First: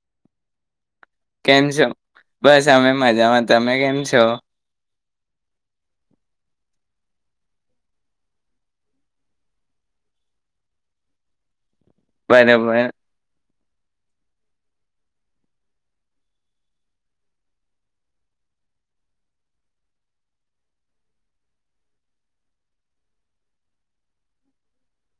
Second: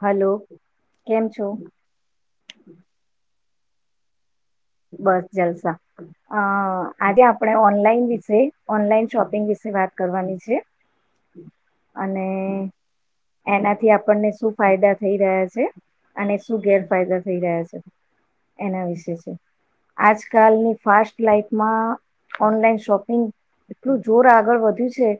Hello કેમ છ બસ અમે મજામાં. તમે કેમ છો બસ જલસા અ આજે આપણે ઓનલાઈન વિશે ઓનલાઈન શોપિંગ વિશે વાત કરવાની છે અને બરોબર એનાથી આપણને શું ફાયદા થઈ રહ્યા છે અને શું ગેરફાયદા થઈ રહ્યા છે એના વિશે છે આજકાલની ફાસ્ટ લાઈફમાં ઓનલાઈન શોપિંગ એટલું જોર આગળ વધ્યું છે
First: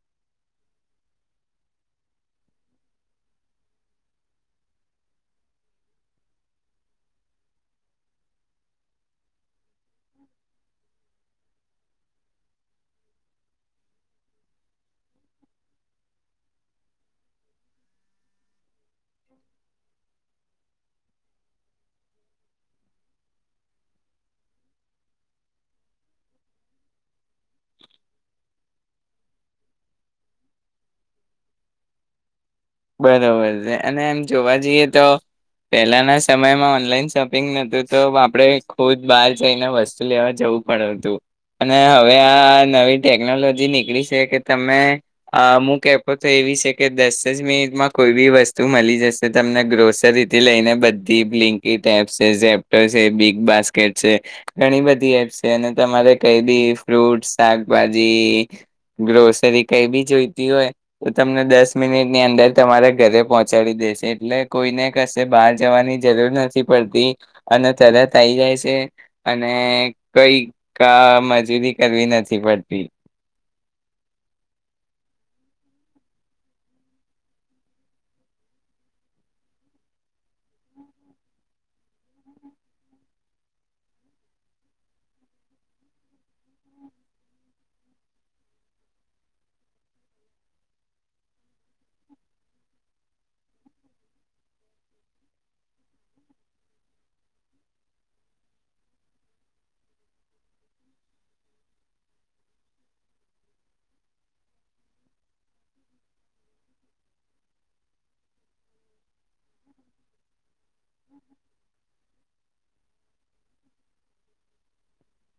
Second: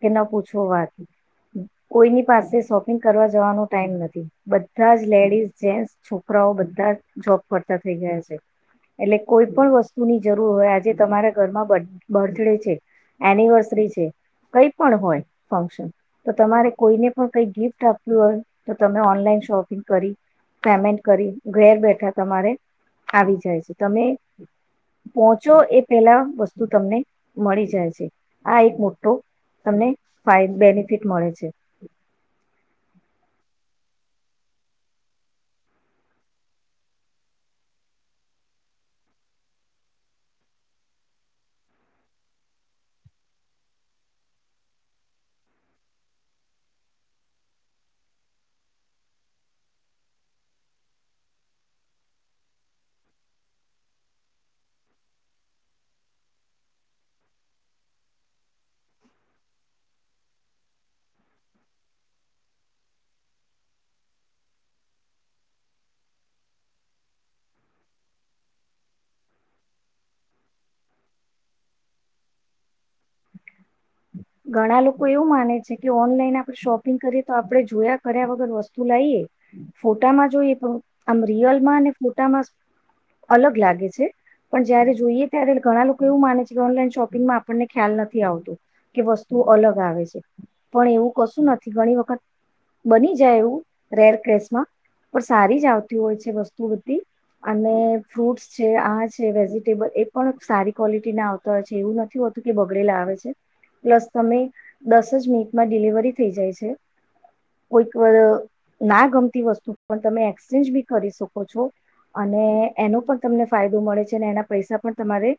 કે ન પૂછવાથી કોઈની પાસે શોપિંગ કરવા જવાનો ટાઈમ નથી બધા જ લેડીઝ જેસ છોકરાઓ બધા જોબ ફરતા થઈ ગયા છે એટલે કોઈ પણ વસ્તુની જરૂર હોય આજે તમારા ઘરમાં બર્થડે છે એનિવર્સરી છે કઈ પણ હોય ફંક્શન તો તમારે કોઈને પણ કઈ ગિફ્ટ આપ્યું હોય તો તમે ઓનલાઈન શોપિંગ કરી પેમેન્ટ કરી ઘેર બેઠા તમારે આવી જ તમે પહોંચો એ પેલા વસ્તુ તમને મળી જાય છે આ એક મોટો તમને ફાય બેનિફિટ મળે છે બરોબર છે અને એમ જોવા જઈએ તો પહેલાના સમયમાં ઓનલાઈન શોપિંગ નહોતું તો આપણે ખુદ બહાર જઈને વસ્તુ લેવા જવું પડ્યું હતું અને હવે આ નવી ટેકનોલોજી નીકળી છે કે તમેમું કહેપો તો એવી છે કે દસ જ મી માં કોઈ બી વસ્તુ મળી જશે તમને ગ્રોસરીથી લઈને બધી લિંકડ એપ્ છે ઝેપો છે બિગ બાસ્કેટ છે ઘણી બધી એપ્ છે અને તમારે કઈ બી ફ્રૂટ શાકભાજી ગ્રોસરી કઈ બી જોઈતી હોય તો તમને દસ મિનિટની અંદર તમારે ઘરે પહોંચાડી દેશે એટલે કોઈને કશે બહાર જવાની જરૂર નથી પડતી અને તરત થઈ જાય છે અને કઈ ક મજૂરી કરવી નથી પડતી ઘણા લોકો એવું માને છે કે ઓનલાઈન આપણે શોપિંગ કરીએ તો આપણે જોયા કર્યા વગર વસ્તુ લાઈએ ફોટામાં જોઈએ પણ આમ રિયલમાં અને ફોટામાં અલગ લાગે છે પણ જયારે જોઈએ ત્યારે ઘણા લોકો એવું માને છે કે ઓનલાઈન શોપિંગમાં આપણને ખ્યાલ નથી આવતો કે વસ્તુ અલગ આવે છે પણ એવું કશું નથી ઘણી વખત બની જાય એવું રેર ક્રેસમાં પણ સારી જ આવતી હોય છે વસ્તુ બધી અને ફ્રૂટ્સ છે આ છે વેજીિટેબલ એ પણ સારી ક્વોલિટી ના આવતા હોય છે એવું નથી હોતું કે બગડેલા આવે છે પ્લસ તમે દસ જ મિનિટમાં ડિલિવરી થઈ જાય છે કોઈક ના ગમતી વસ્તુ પણ તમે એક્સચેન્જ બી કરી શકો છો અને એનો પણ તમને ફાયદો મળે છે અને એના પૈસા પણ તમારે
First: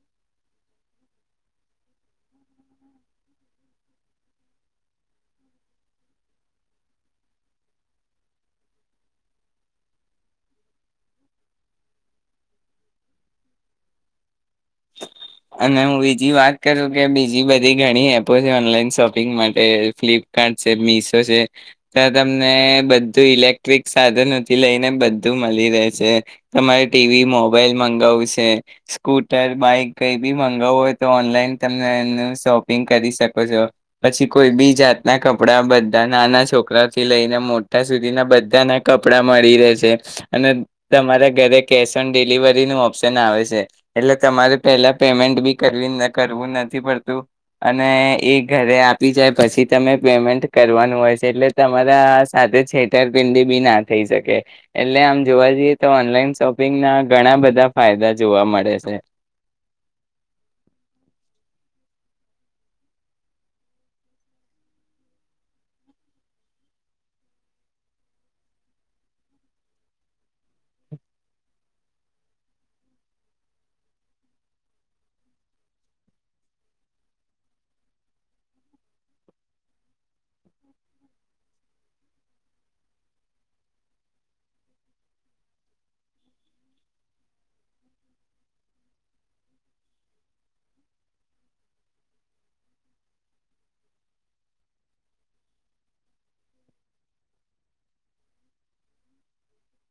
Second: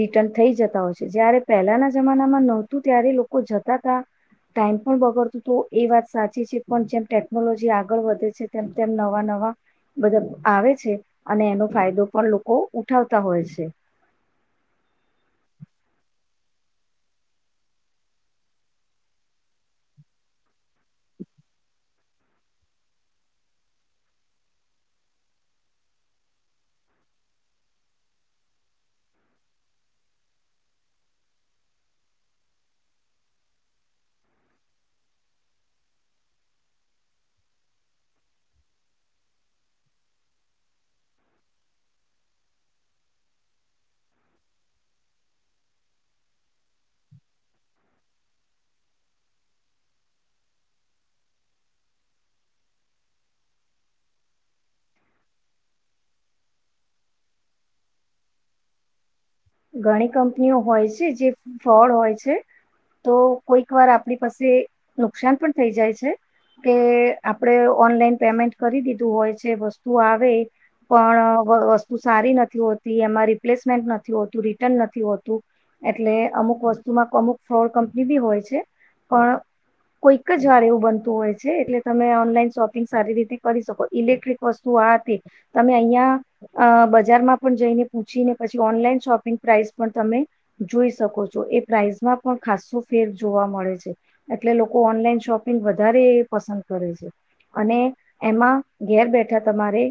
રિટર્ન થઈ જતા હોય છે જયારે પહેલાના જમાનામાં ન ત્યારે લોકો જતા ત ટાઈમ પણ બગડતું તો એ વાત સાચી છે પણ જેમ ટેકનોલોજી આગળ વધે છે તેમ તેમ નવા નવા બધા આવે છે અને એનો ફાયદો પણ લોકો ઉઠાવતા હોય છે અને હું બીજી વાત કરું કે બીજી બધી ઘણી એપો છે ઓનલાઈન શોપિંગ માટે ફ્લિપકાર્ટ છે મિશો છે ત્યાં તમને બધું ઇલેક્ટ્રિક સાધનોથી લઈને બધું મળી રહેશે તમારે ટીવી મોબાઈલ મંગાવું છે સ્કૂટર બાઈક કંઈ બી મંગાવવું હોય તો ઓનલાઈન તમે એનું શોપિંગ કરી શકો છો પછી કોઈ બી જાતનાં કપડાં બધા નાના છોકરાઓથી લઈને મોટા સુધીના બધાના કપડાં મળી રહે છે અને તમારા ઘરે કેશ ઓન ડિલિવરીનું ઓપ્શન આવે છે એટલે તમારે પહેલાં પેમેન્ટ બી કરવી કરવું નથી પડતું અને એ ઘરે આપી જાય પછી તમે પેમેન્ટ કરવાનું હોય છે એટલે તમારા સાથે છેતરપિંડી બી ના થઈ શકે એટલે આમ જોવા જઈએ તો ઓનલાઈન શોપિંગના ઘણા બધા ફાયદા જોવા મળે છે ઘણી કંપનીઓ હોય છે જે ફ્રોડ હોય છે તો કોઈક વાર આપણી પાસે નુકસાન પણ થઈ જાય છે કે આપડે ઓનલાઈન પેમેન્ટ કરી દીધું હોય છે વસ્તુ આવે પણ વસ્તુ સારી નથી હોતી એમાં રિપ્લેસમેન્ટ નથી ું રિટન નથી હોતું એટલે અમુક વસ્તુમાં અમુક ફ્રોડ કંપની બી હોય છે પણ કોઈક જ વાર એવું બનતું હોય છે એટલે તમે ઓનલાઈન શોપિંગ સારી રીતે કરી શકો ઇલેક્ટ્રિક વસ્તુ આ હતી તમે અહીંયા બજારમાં પણ જઈને પૂછીને પછી ઓનલાઈન શોપિંગ પ્રાઇસ પણ તમે જોઈ શકો છો એ પ્રાઇસમાં પણ ખસ્સો ફેર જોવા મળે છે એટલે લોકો ઓનલાઈન શોપિંગ વધારે પસંદ કરે છે અને એમાં ઘેર બેઠા તમારે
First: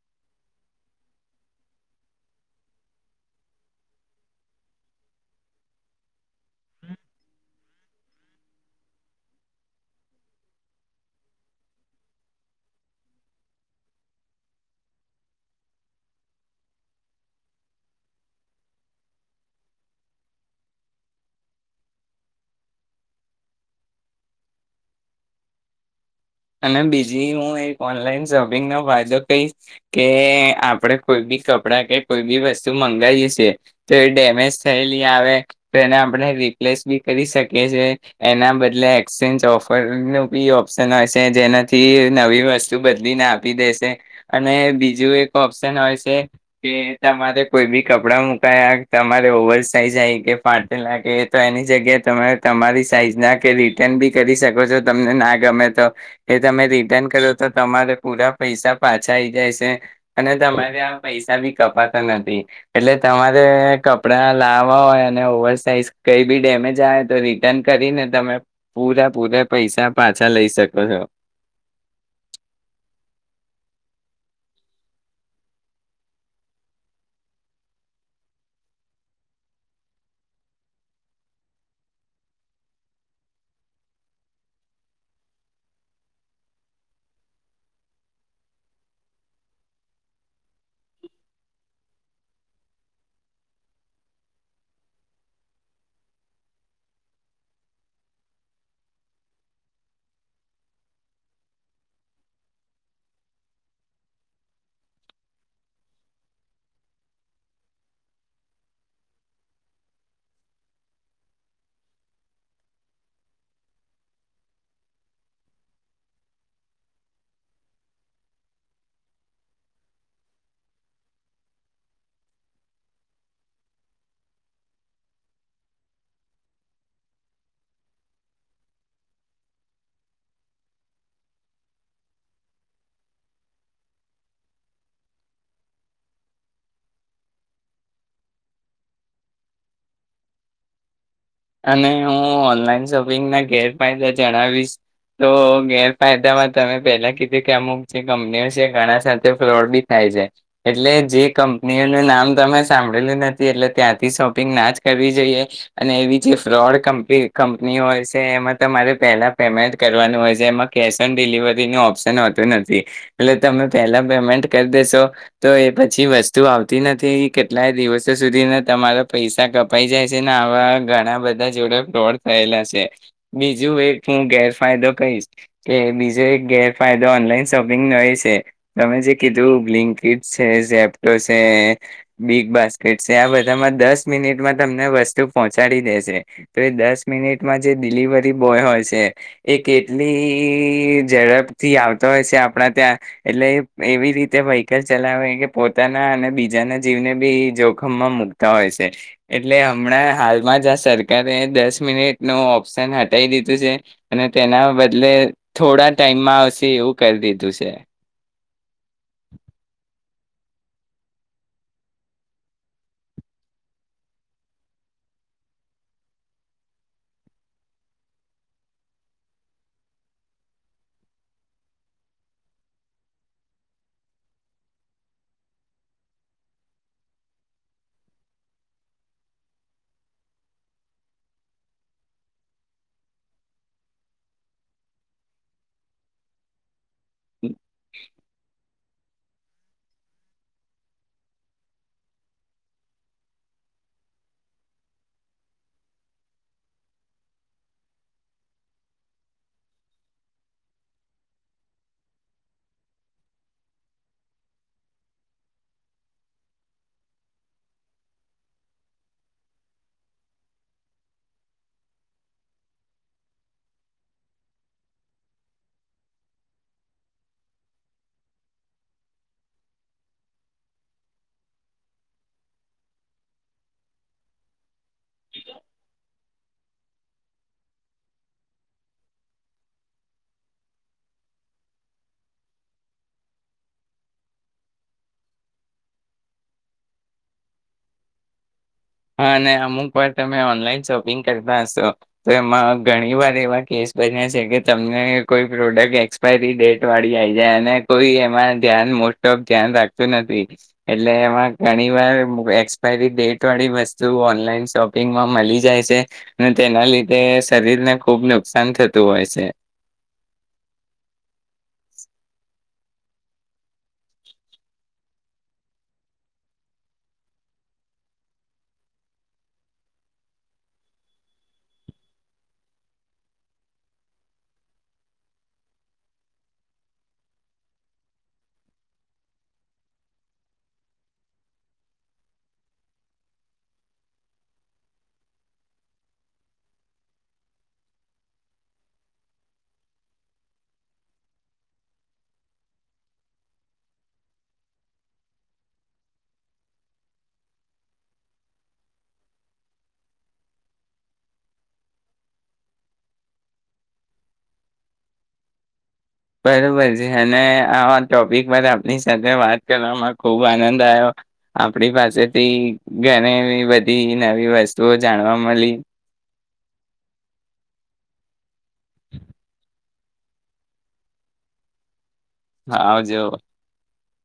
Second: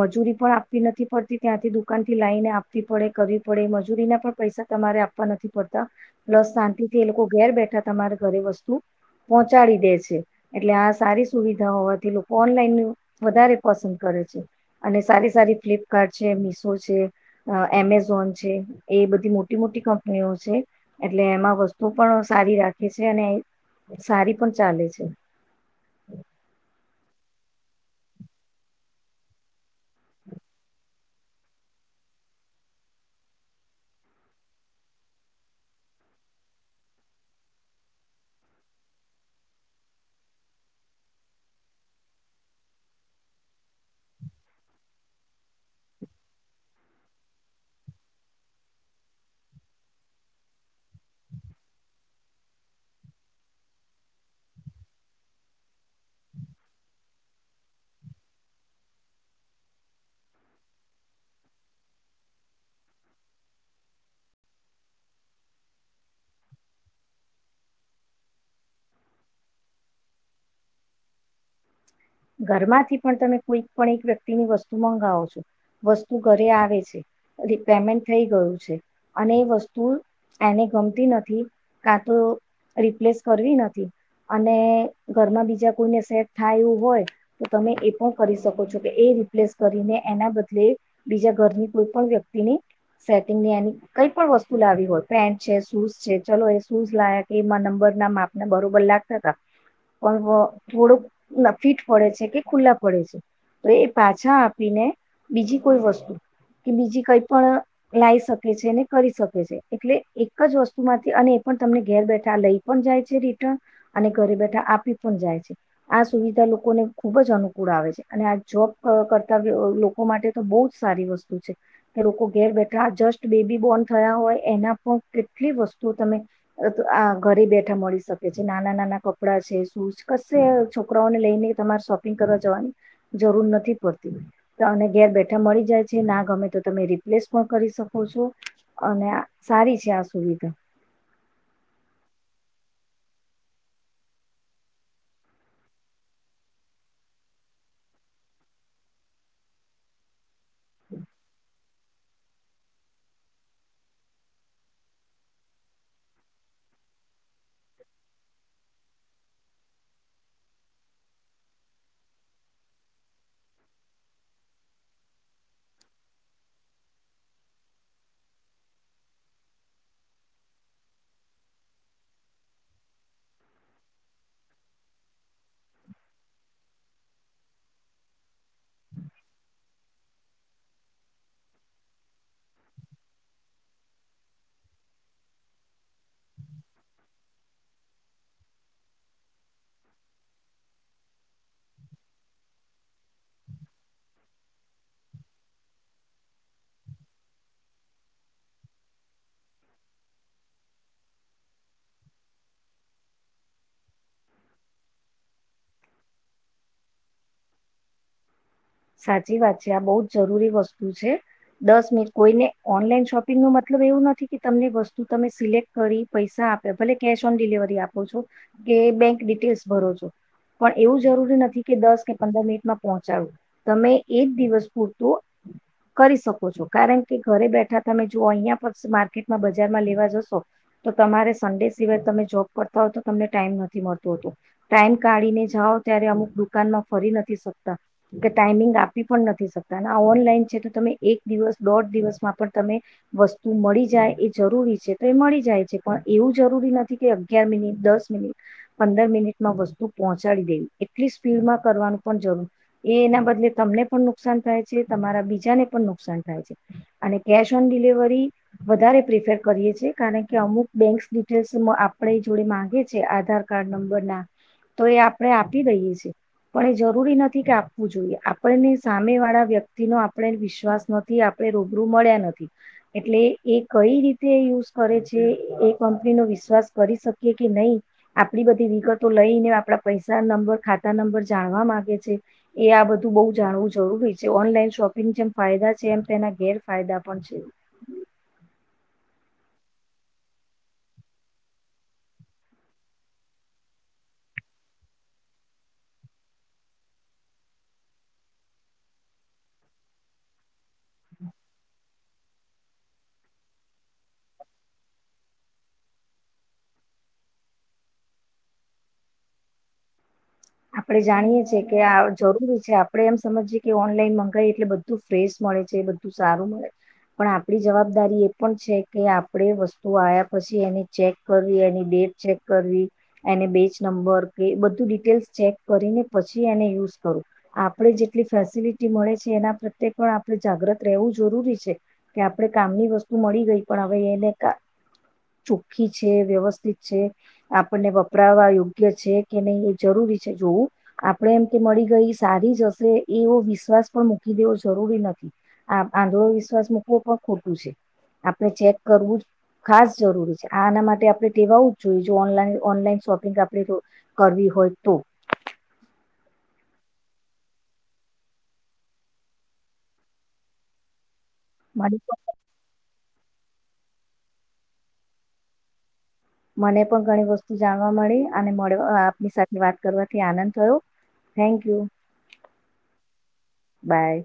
મજૂરી પણ આપવી નથી પડતી ત્યાંથી દુકાનથી લાવને આપવી પડે પડે મજૂરીના પણ પૈસા તમારે આપવા નથી પડતા પ્લસ શાંતિથી એ લોકો ઘેર બેઠા તમારે ઘરે વસ્તુ પહોંચાડી દે છે એટલે આ સારી સુવિધા હોવાથી લોકો ઓનલાઈન વધારે પસંદ કરે છે અને સારી સારી ફ્લપકાર્ટ છે મિસો છે એમે ો છે એ બધી મોટી મોટી કંપનીઓ છે એટલે એમાં વસ્તુ પણ સારી રાખે છે અને સારી પણ ચાલે છે અને બીજી હું એક ઓનલાઈન શોપિંગ ન ફાયદો કહીશ કે આપણેે કોઈ બી કપડાં કે કોઈ બી વસ્તુ મંગાવીએ છેીએ તો એ ડેમેજ થયેલી આવે તો એને આપણે રિપ્લેસ બી કરી શકીએ છે એના બદલે એક્સચેન્જ ઓફર ન બી ઓપ્શન હોય જેનાથી નવી વસ્તુ બદલીને આપી દેશે અને બીજું એક ઓપ્શન હોય છે કે તમારે કોઈ બી કપડાં મુકાયા તમારે ઓવર સાઇઝ આવી કે ફાટે લાગે તો એની જગ્યાએ તમે તમારી સાઈઝ ના કે રિટર્ન બી કરી શકો છો તમને ના ગમે તો એ તમે રિટર્ન કરો તો તમારે પૂરા પૈસા પાછા આઈ જાયશે અને તમારે આ પૈસા બી કપાતા નથી એટલે તમારે કપડા લાવવા હોય અને ઓવર સાઇઝ કઈ બી ડેમેજ આવે તો રિટર્ન કરીને તમે પૂરા પૂરા પૈસા પાછા લઈ શકો અચછા ઘરમાંથી પણ તમે કોઈક પણ એક વ્યક્તિની વસ્તુ મંગાવો છો વસ્તુ ઘરે આવે છે પેમેન્ટ થઈ ગયું છે અને એ વસ્તુ એને ગમતી નથી કાં તો રિપ્લેસ કરવી નથી અને ઘરમાં બીજા કોઈને સેટ થાય એું હોય તો તમે એ પણ કરી શકો છો કે એ રિપ્લેસ કરીને એના બદલે બીજા ઘરની કોઈ પણ વ્યક્તિની સેટિંગ ની એની કઈ પણ વસ્તુ લાવી હોય પેન્ટ છે શૂઝ છે ચલો એ શૂઝ લાવયા કે એમાં નંબર ના માપને બરોબર લાગતા હતા પણ થોડોક ફિટ પડે છે કે ખુલ્લા પડે છે તો એ પાછા આપીને બીજી કોઈ વસ્તુ કે બીજી કઈ પણ લાઈ શકે છે ને કરી શકે છે એટલે એક જ વસ્તુ માંથી અને એ પણ તમને ઘેર બેઠા લઈ પણ જાય છે રિટર્ન અને ઘરે બેઠા આપી પણ જાય છે આ સુવિધા લોકો લોકોને ખૂબ જ અનુકૂળ આવે છે અને આ જોબ કરતા લોકો માટે તો બહુ જ સારી વસ્તુ છે કે લોકો ઘેર બેઠા આ જસ્ટ બેબી બોર્ન થયા હોય એના પણ કેટલી વસ્તુ તમે આ ઘરે બેઠા મળી શકે છે નાના નાના કપડાં છે શૂઝ કશે છોકરાઓને લઈને તમારે શોપિંગ કરવા જવાની જરૂર નથી પડતી અને ઘેર બેઠા મળી જાય છે ના ગમે તો તમે રિપ્લેસ પણ કરી શકો છો અને સારી છે આ સુવિધા અને હું ઓનલાઈન શોપિંગના ગેરફાયદા જણાવીશ તો ગેરફાયદામાં તમે પહેલા કીધું કે અમુક જે કંપનીઓ છે ઘણા સાથે ફ્રોડ બી થાય છે એટલે જે કંપનીઓનું નામ તમે સાંભળેલું નથી એટલે ત્યાંથી શોપિંગ ના જ કરવી જોઈએ અને એવી જે ફ્રોડ કંપી કંપની હોય છે એમાં તમારે પહેલાં પેમેન્ટ કરવાનું હોય છે એમાં કેશ ઓન ડિલિવરીનું ઓપ્શન હોતું નથી એટલે તમે પહેલાં પેમેન્ટ કરી દેશો તો એ પછી વસ્તુ આવતી નથી કેટલાય દિવસો સુધીના તમારા પૈસા કપાઈ જાય છે ને આવા ઘણા બધા જોડે ફોડ થયેલા છે બીજું એક હું ગેરફાયદો કહીશ કે બીજો એક ગેરફાયદો ઓનલાઈન શોપિંગનો એ છે તમે જે કીધું ગ્લિંકીટ છે ઝેપ્ટો છે બિગ બાસ્કેટ છે આ બધામાં દસ મિનિટમાં તમને વસ્તુ પહોચ પચાડી દે છે તો એ દસ મિનિટમાં જે ડિલિવરી બોય હોય છે એ કેટલી ઝડપથી આવતો હોય છે આપણા ત્યાં એટલે એવી રીતે વ્હકલ ચલાવે કે પોતાના અને બીજાના જીવને બી જોખમમાં મકતા હોય છે એટલે હમણાં હાલ માં જ સરકારે દસ મિનિટ ન ઓપ્શન હટાવ દીધું છે અને તેના બદલે થોડા ટાઈમમાં આવશે એવું કરી દીધું છે સાચી વાત છે આ બહુ જ જરૂરી વસ્તુ છે દસ મિનિટ કોઈને ઓનલાઈન શોપિંગ ન મતલબ એવું નથી કે તમને વસ્તુ તમે સિલેક્ટ કરી પૈસા આપે ભલે કેશ ઓન ડિલિવરી આપો છો કે બેંક ડિટેલ્સ ભરો છો પણ એવું જરૂરી નથી કે દસ કે પંદર મિનિટમાં પહોંચાડવું તમે એજ દિવસ પૂરતું કરી શકો છો કારણ કે ઘરે બેઠા તમે જો અહિયાયા પ માર્કેટમાં બજારમાં લેવા જશો તો તમારે સડે સિવાય તમે જોબ કરતા હો તો તમને ટાઈમ નથી મળતોતો ટાઈમ કાઢીને જાઓ ત્યારે અમુક દુકાનમાં ફરી નથી શકતા કે ટાઈમિંગ આપ આપી પણ નથી શકતા અને ઓનલાઈન છે તો તમે એક દિવસ દોઢ દિવસમાં પણ તમે વસ્તુ મળી જાય એ જરૂરી છે તો એ મળી જાય છે પણ એવું જરૂરી નથી કે અગિયાર મિનિટ દસ મિનિટ પંદર મિનિટમાં વસ્તુ પહોંચાડી દેવી એટલી સ્પીડમાં કરવાનું પણ જરૂર એ એના બદલે તમને પણ નુકસાન થાય છે તમારા બીજાને પણ નુકસાન થાય છે અને કેશ ઓન ડિલિવરી વધારે પ્રિફર કરીએ છે કારણ કે અમુક બેન્ક ડિટેલ્સ આપણે જોડે માંગે છેએ આધાર કાર્ડ નંબરના તો એ આપણે આપી દઈએ છીએ પણ એ જરૂરી નથી કે વું જોઈએ આપને સામે વાળા વ્યક્તિ નો આપણે વિશ્વાસ નથી આપણે રૂબરૂ મળ્યા નથી એટલે એ કઈ રીતે યુઝ કરે છે એ કંપની નો વિશ્વાસ કરી શકીએ કે નહી આપડી બધી વિગતો લઈ ને આપડા પૈસા નંબર ખાતા નંબર જાણવા માંગે છે એ આ બધું બહ જાણવું જરૂરી છે ઓનલાઈન શોપિંગ જેમ ફાયદા છે એમ તેના ગેરફાયદા પણ છે હા અને અમુક વાર તમે ઓનલાઈન શોપિંગ કરતા હશો તો એમાં ઘણીવાર એવા કેસ બન્યા છે કે તમને કોઈ પ્રોડક્ટ એક્સપાયરી ડેટ વાળી આવી જાય અને કોઈ એમાં ધ્યાન મોસ્ટ ઓફ ધ્યાન રાખતું નથી એટલે એમાં ઘણીવાર એક્સપાયરી ડેટ વાળી બ ત ઓનલાઈન શોપિંગમાં મળી જાય છે અને તેના લીધે શરીરને ખુબ નુકસાન થતું હોય છે આપડણે જાણીએ છેએ કે જરૂરી છે આપડણે એમ સમજીે કે ઓનલાઈન મંગાવએ એટલે બધું ફ્રેશ મળે છે બધું સારું મળે પણ આપણી જવાબદારી એ પણ છે કે આપણે વસ્તુ આવ્યા પછી એને ચેક કરવી એની ડેટ ચેક કરવી એને બેચ નંબર કે બધું ડિટેલ્સ ચેક કરીને પછી એને યુઝ કરું આપણે જેટલી ફેસિલિટી મળે છે એના પ્રત્યે પણ આપણે જાગ્રત રહેવું જરૂરી છે કે આપણે કામની વસ્તુ મળી ગઈ પણ હવે એને ચોખ્ખી છે વ્યવસ્થિત છે આપણને વપરાવા યોગ્ય છે કે નહી એ જરૂરી જોવું આપડે એમ કે મળી ગઈ સારી જ હશે એવો વિશ્વાસ પણ મૂકી દેવો જરૂરી નથી આ આંધો વિશ્વાસ મૂકવો પણ ખોટું છે આપણે ચેક કરવું જ ખાસ જરૂરી છે આના માટે આપણે ટેવાવું જ જોઈએ જો ઓનલા ઓનલાઈન શોપિંગ આપણે કરવી હોય. તો. બરોબર છે અને આ ટોપિક પર આપની સાથે વાત કરવામાં ખુબ આનંદ આવ્યો. આપડી મને પણ પાસેથી ઘણી એવી બધી નવી વસ્તુઓ જાણવા મળી. મને પણ ઘણી વસ્તુ જાણવા મળી અને મળ આપની સાથે વાત કરવાથી આનંદ થયો થેન્ક યુ. હા આવજો. બાય.